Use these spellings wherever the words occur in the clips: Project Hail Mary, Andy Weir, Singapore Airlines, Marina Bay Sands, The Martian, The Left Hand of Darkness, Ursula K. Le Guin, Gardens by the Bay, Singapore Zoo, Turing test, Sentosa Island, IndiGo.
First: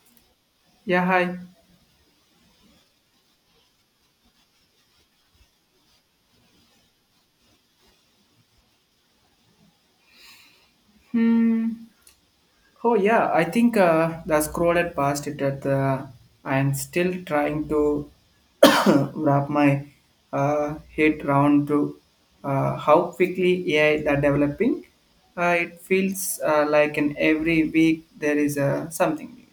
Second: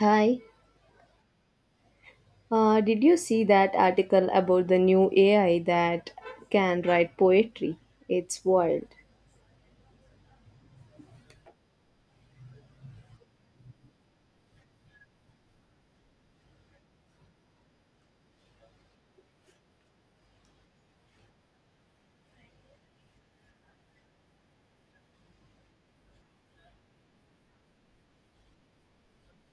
Hi, Yeah, hi. Did you see that article about the new AI that can write poetry? It's wild. Hmm. Oh, yeah. I think the scroll had passed it at the. I'm still trying to wrap my head round to how quickly AI are developing. It feels like in every week there is something new.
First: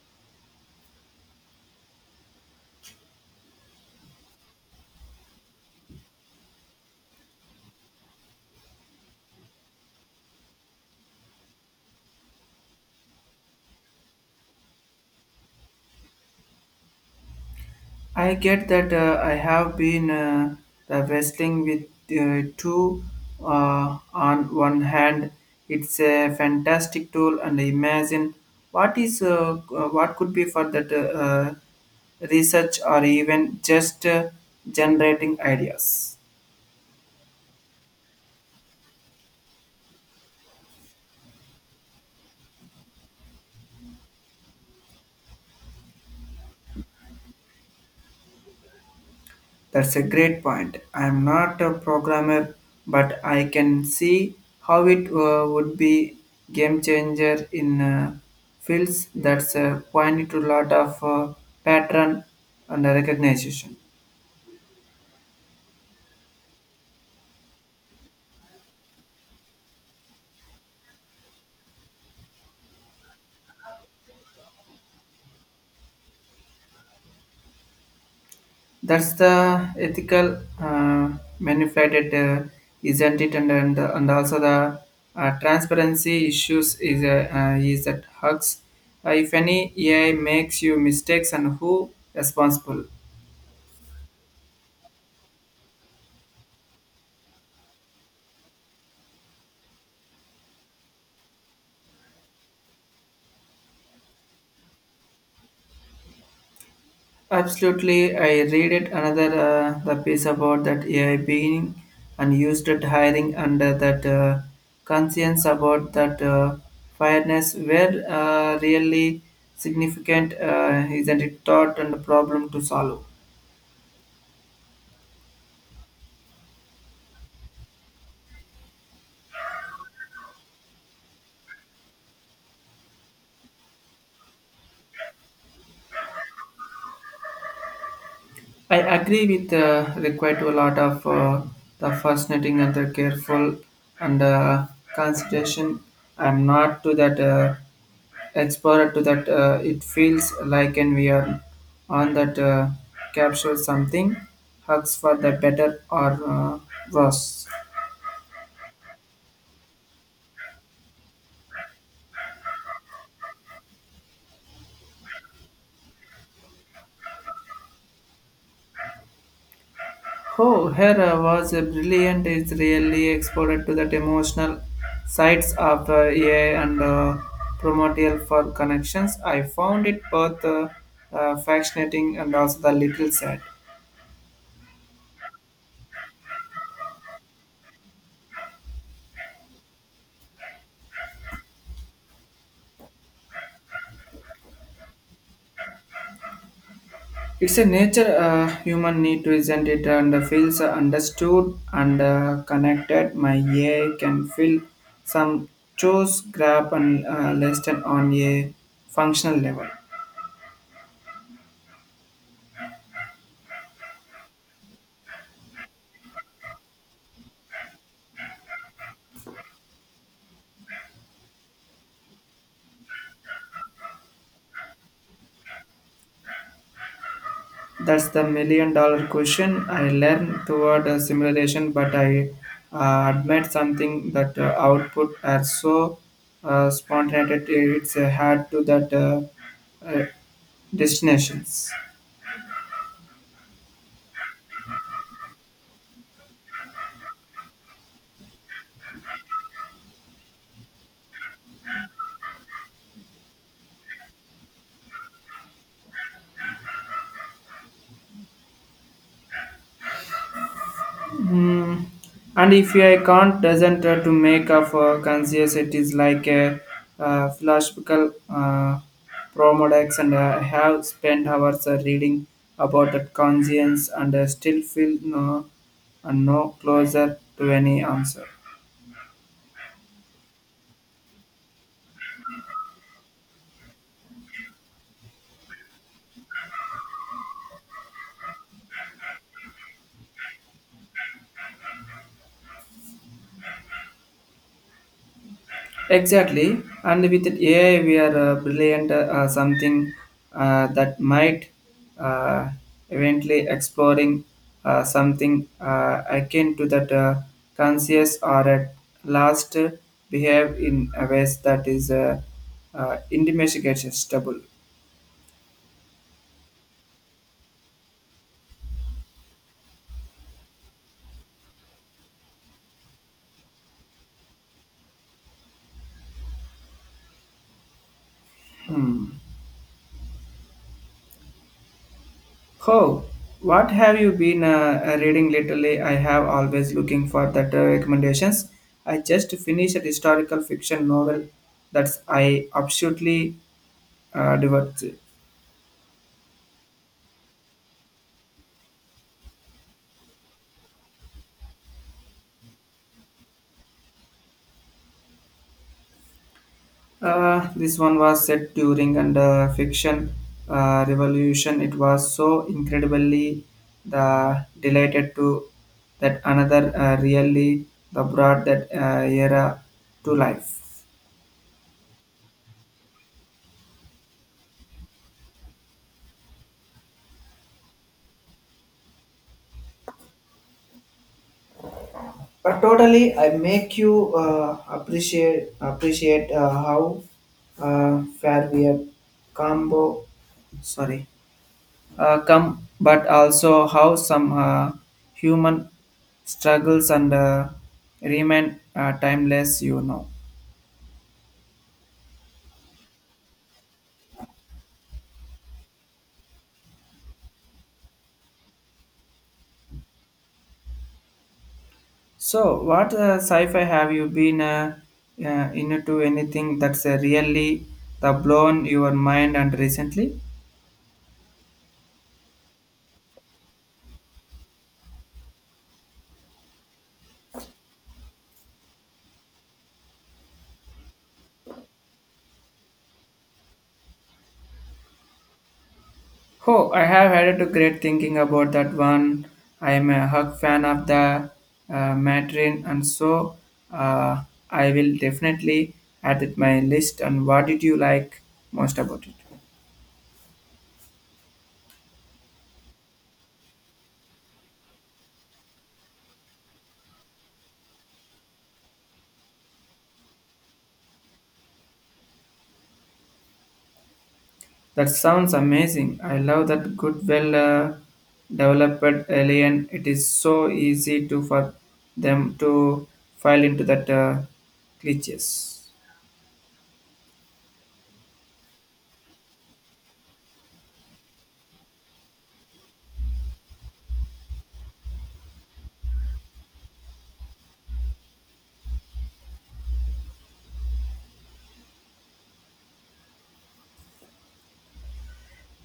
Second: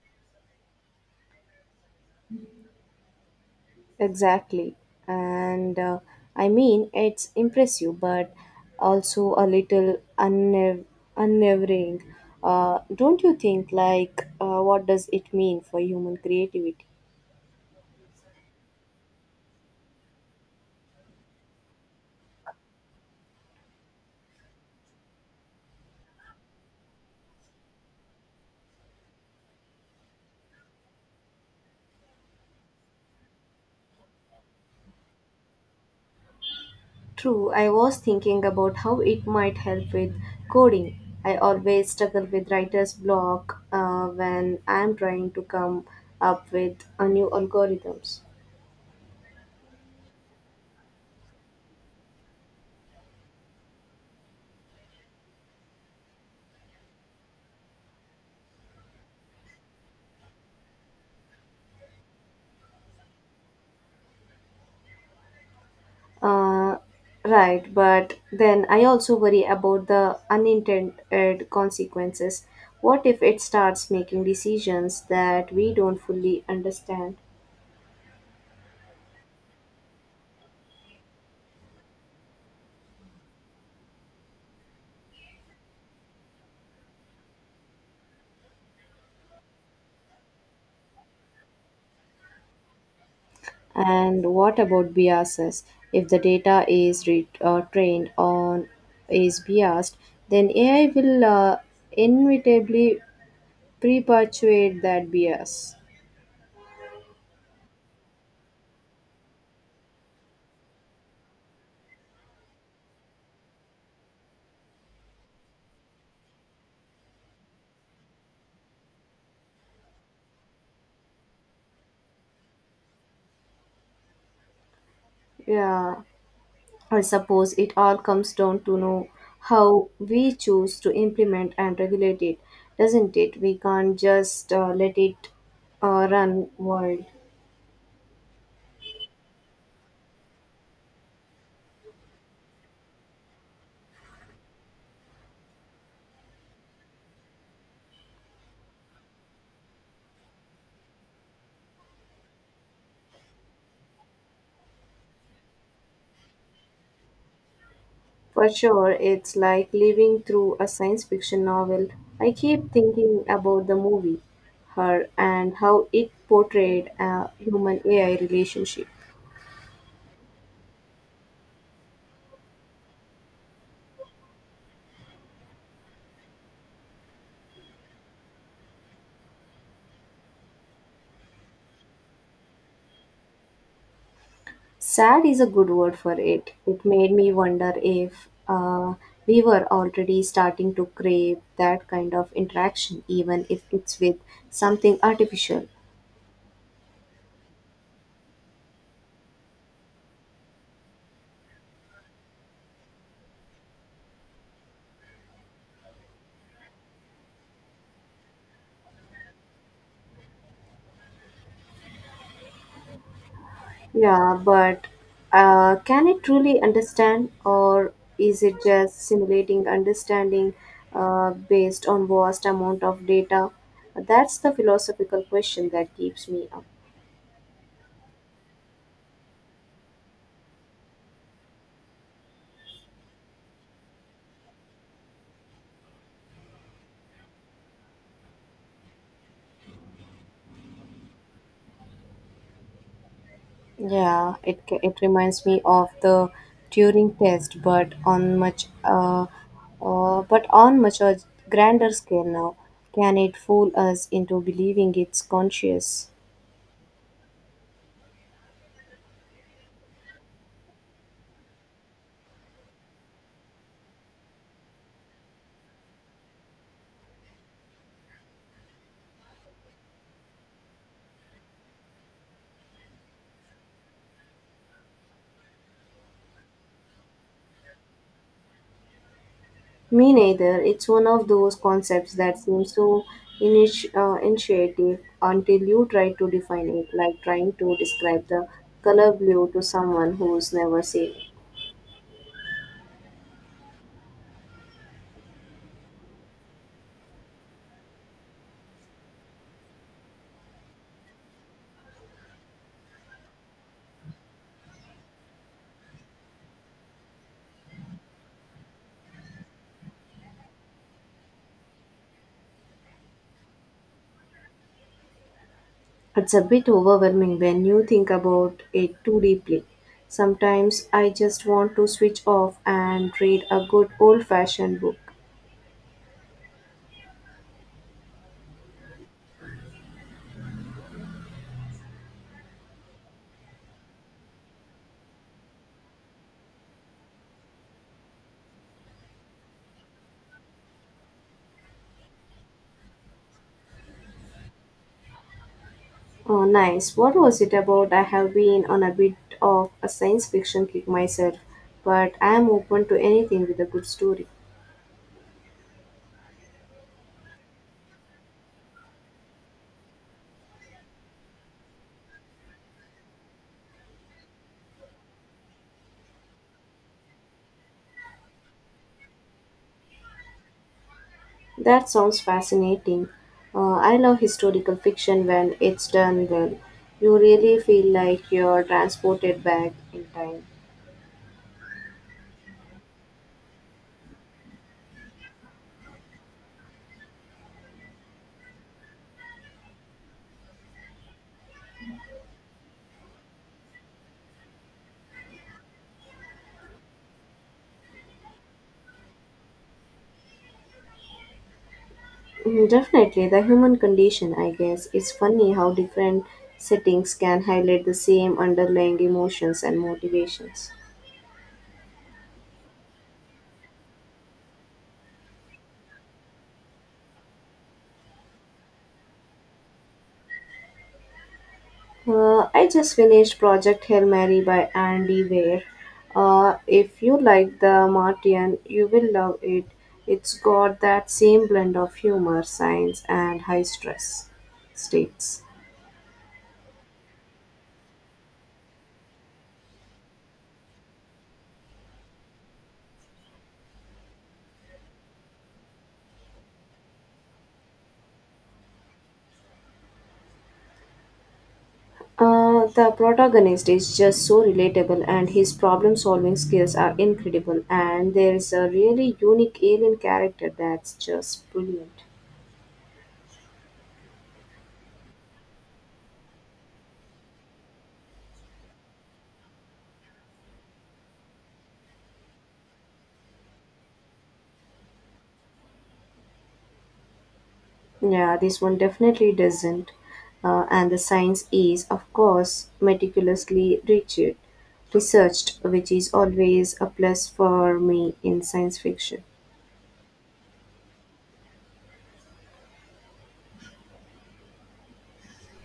Exactly. And I mean, it's impressive, but also a little unnerving. Don't you think, like, what does it mean for human creativity? I get that I have been the wrestling with two on one hand. It's a fantastic tool, and imagine what could be for that research or even just generating ideas. True, I was thinking about how it might help with coding. I always struggle with writer's block when I'm trying to come up with a new algorithms. That's a great point. I'm not a programmer, but I can see how it would be game changer in fields that's point to lot of pattern and recognition. Uh, right, but then I also worry about the unintended consequences. What if it starts making decisions that we don't fully understand? That's the ethical manipulated, isn't it? And also the transparency issues is that hugs. If any AI makes you mistakes and who responsible? And what about biases? If the data is trained on is biased, then AI will inevitably perpetuate that bias. Absolutely, I read it another the piece about that AI being and used at hiring under that conscience about that fairness were really significant, isn't it? Thought and problem to solve. Yeah, I suppose it all comes down to know how we choose to implement and regulate it, doesn't it? We can't just let it run wild. I agree with required to a lot of the fascinating and the careful and consideration. I'm not to that explorer to that. It feels like and we are on that capture something, hugs for the better or worse. For sure, it's like living through a science fiction novel. I keep thinking about the movie, her, and how it portrayed a human AI relationship. Oh, Hera was a brilliant, is really exported to that emotional sides of AI and primordial for connections. I found it both fascinating and also the little sad. Sad is a good word for it. It made me wonder if we were already starting to crave that kind of interaction, even if it's with something artificial. It's a nature human need to isn't it and feels understood and connected. My AI can feel some chose grab and lesson on a functional level. Yeah, but can it truly understand, or is it just simulating understanding based on vast amount of data? That's the philosophical question that keeps me up. That's the million dollar question. I learned toward a simulation, but I admit something that output are so spontaneous it's hard to that uh, destinations. Yeah, it reminds me of the Turing test, but on much a grander scale now. Can it fool us into believing it's conscious? Mm. And if I can't doesn't to make of conscious, it is like a philosophical promodex, and I have spent hours reading about that conscience, and still feel no and no closer to any answer. Me neither. It's one of those concepts that seems so intuitive until you try to define it, like trying to describe the color blue to someone who's never seen it. Exactly, and with AI, we are brilliant something that might uh, eventually exploring something akin to that conscious or at last behave in a ways that is indefatigable. It's a bit overwhelming when you think about it too deeply. Sometimes I just want to switch off and read a good old fashioned book. Oh, what have you been reading lately? I have always looking for that recommendations. I just finished a historical fiction novel that's I absolutely. Divorce. Oh, nice. What was it about? I have been on a bit of a science fiction kick myself, but I am open to anything with a good story. This one was set during and fiction revolution. It was so incredibly the delighted to that another really the brought that era to life. That sounds fascinating. I love historical fiction when it's done well. You really feel like you're transported back in time. But totally, I make you appreciate how far we have combo. Sorry. Come, but also how some human struggles and remain timeless. Mm, definitely, the human condition, I guess. It's funny how different settings can highlight the same underlying emotions and motivations. So, what sci-fi have you been into anything that's really the blown your mind and recently? I just finished Project Hail Mary by Andy Weir. If you like the Martian, you will love it. It's got that same blend of humor, science, and high stress states. Oh, I have had a great thinking about that one. I am a hug fan of the Matrin, and so uh, I will definitely add it my list. And what did you like most about it? The protagonist is just so relatable, and his problem solving skills are incredible. And there is a really unique alien character that's just brilliant. That sounds amazing. I love that good, well developed alien. It is so easy to for them to file into that glitches. Yeah, this one definitely doesn't. And the science is, of course, researched, which is always a plus for me in science fiction.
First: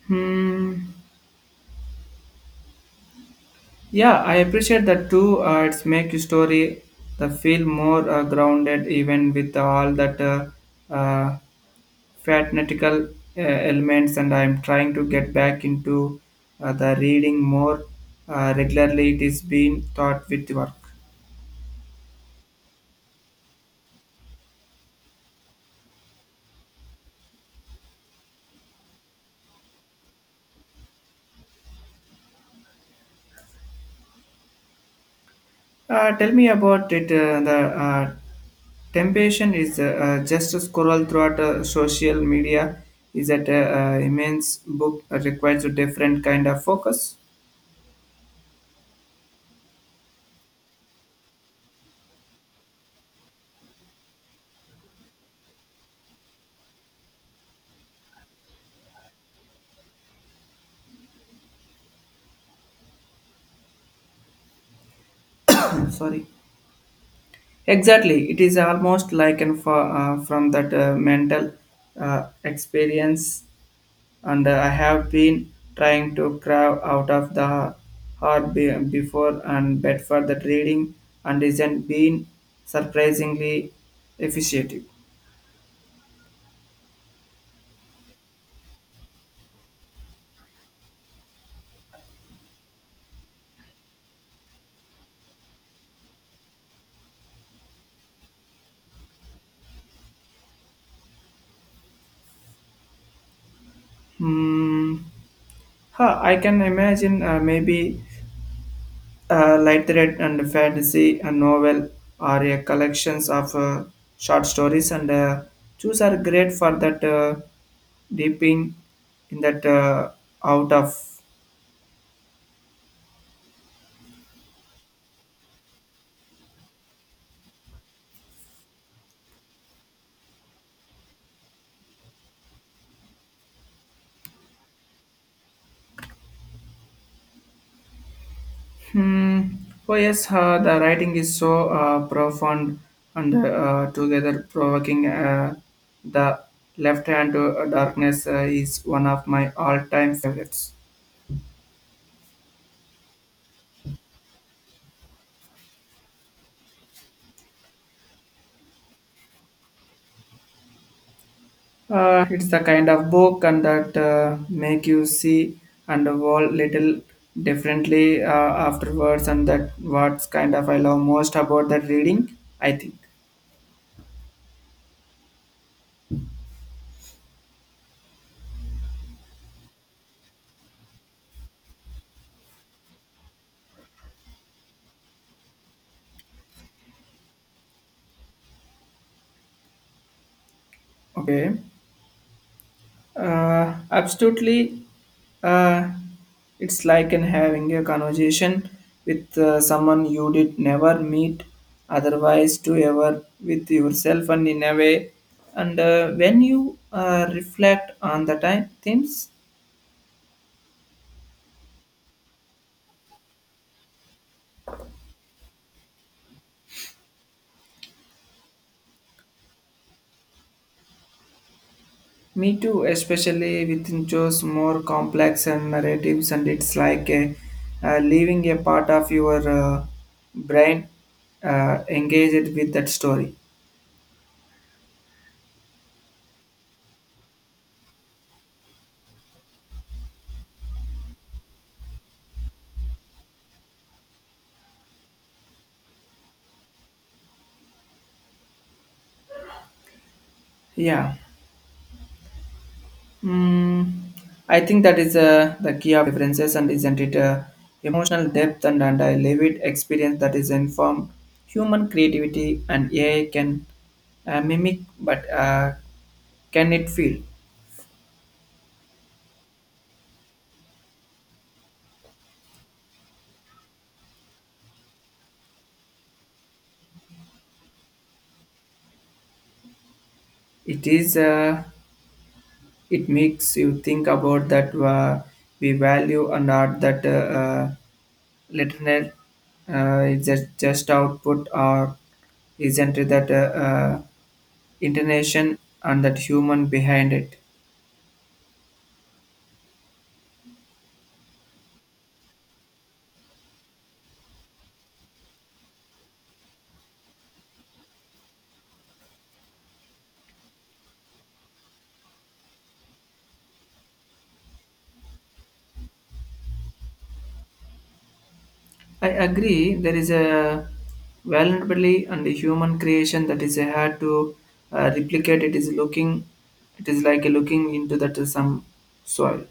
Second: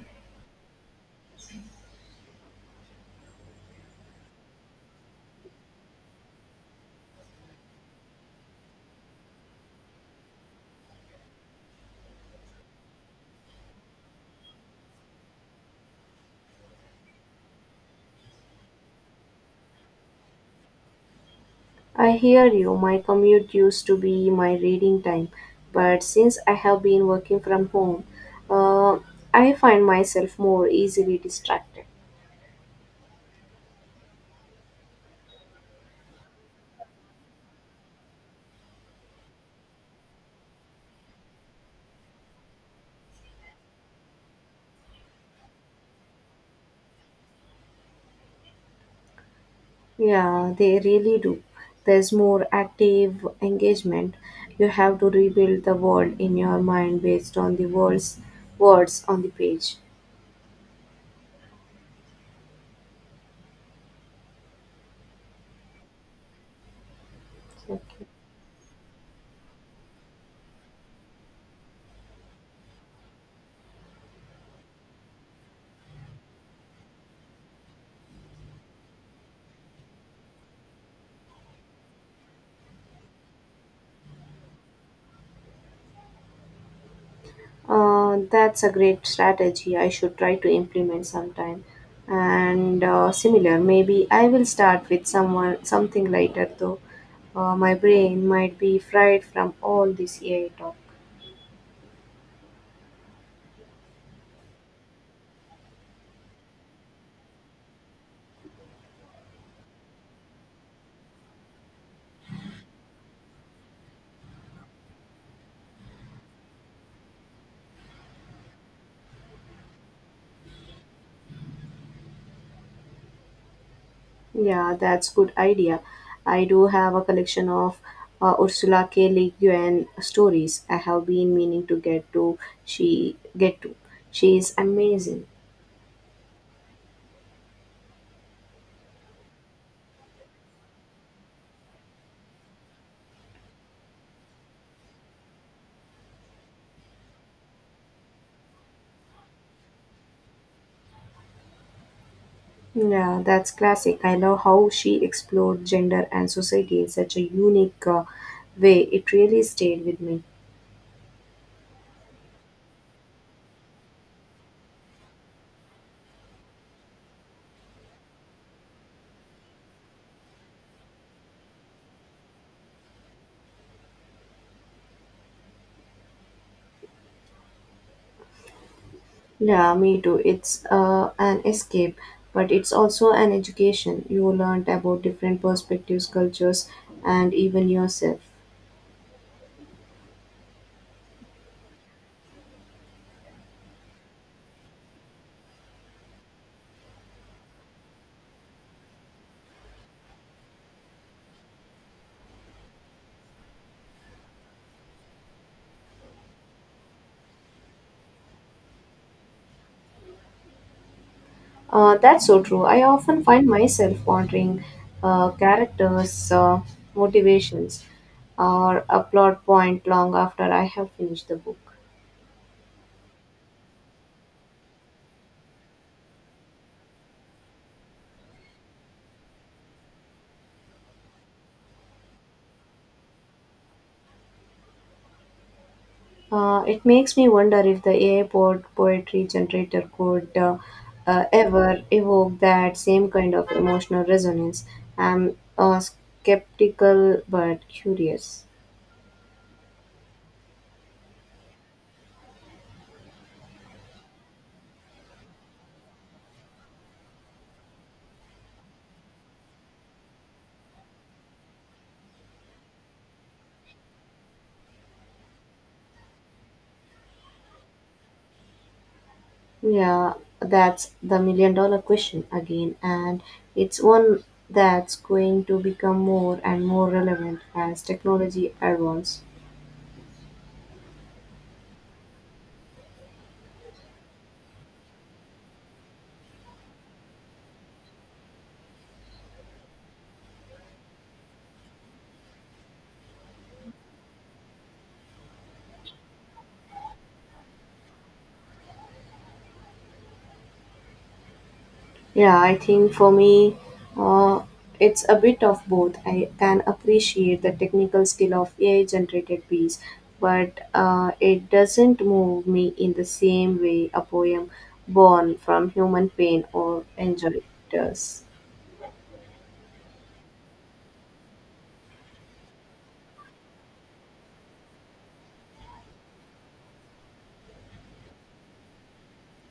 Hmm. Yeah, I appreciate that too. It's make your story the feel more grounded, even with all that uh, fanatical elements. And I'm trying to get back into the reading more regularly. It is being taught with work. I hear you, my commute used to be my reading time, but since I have been working from home, uh, I find myself more easily distracted. Tell me about it. The temptation is just to scroll throughout social media is that immense book requires a different kind of focus. Yeah, they really do. There's more active engagement. You have to rebuild the world in your mind based on the world's words on the page. Sorry. Okay. Exactly. It is almost like an for, from that mental experience, and I have been trying to crowd out of the hard before and bed for that reading, and isn't been surprisingly efficient. That's a great strategy. I should try to implement sometime. And Similar, maybe I will start with someone something lighter though. My brain might be fried from all this AI talk. Hmm. Huh, I can imagine maybe a light thread and fantasy, a novel, or a collections of short stories, and those are great for that dipping in that out of. Yeah, that's good idea. I do have a collection of Ursula K. Le Guin stories. I have been meaning to get to. She get to. She is amazing. Hmm. Oh yes, the writing is so profound and together provoking. The left hand to darkness is one of my all-time favorites. Yeah, that's classic. I love how she explored gender and society in such a unique way. It really stayed with me. It's the kind of book and that make you see and evolve little differently afterwards, and that what's kind of I love most about that reading, I think. Yeah, me too. It's an escape, but it's also an education. You learned about different perspectives, cultures, and even yourself. Okay, absolutely. Uh, it's like in having a conversation with someone you did never meet otherwise to ever with yourself and in a way and when you reflect on the time themes. That's so true. I often find myself wondering characters' motivations or a plot point long after I have finished the book. Me too, especially within shows more complex and narratives, and it's like a, leaving a part of your brain engaged with that story. It makes me wonder if the AI poetry generator could ever evoke that same kind of emotional resonance. I'm skeptical but curious. Yeah. Mm, I think that is the key of differences, and isn't it? Emotional depth and a lived experience that is informed. Human creativity and AI can mimic, but can it feel? Yeah, that's the million dollar question again, and it's one that's going to become more and more relevant as technology advances. It is. It makes you think about that we value or not that literal is that just output or isn't it that intention and that human behind it. Yeah, I think for me, uh, it's a bit of both. I can appreciate the technical skill of AI generated piece, but it doesn't move me in the same way a poem born from human pain or enjoy does. I agree. There is a vulnerability and the human creation that is hard to replicate. It is looking. It is like looking into that some soil.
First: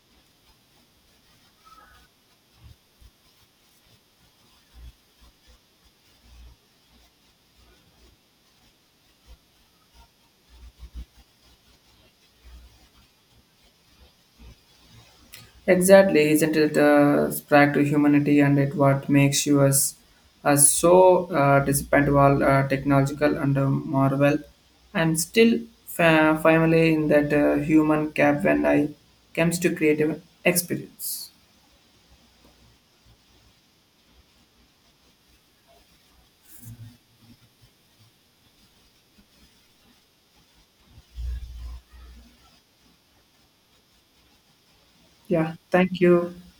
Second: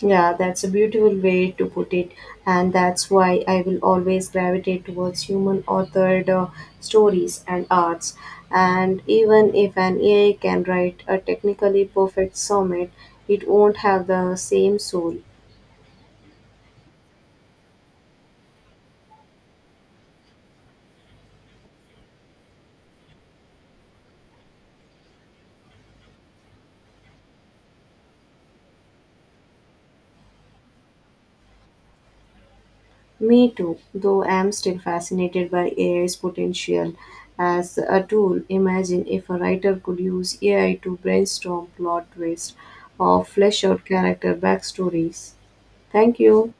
Yeah, that's a beautiful way to put it, and that's why I will always gravitate towards human authored stories and arts. And even if an AI can write a technically perfect sonnet, it won't have the same soul. Exactly, isn't it spark to humanity and it what makes you us, despite all technological and marvel. And still fa- finally in that human cap when I comes to creative experience. Me too, though I am still fascinated by AI's potential as a tool. Imagine if a writer could use AI to brainstorm plot twists or flesh out character backstories. Yeah, thank Thank you. you.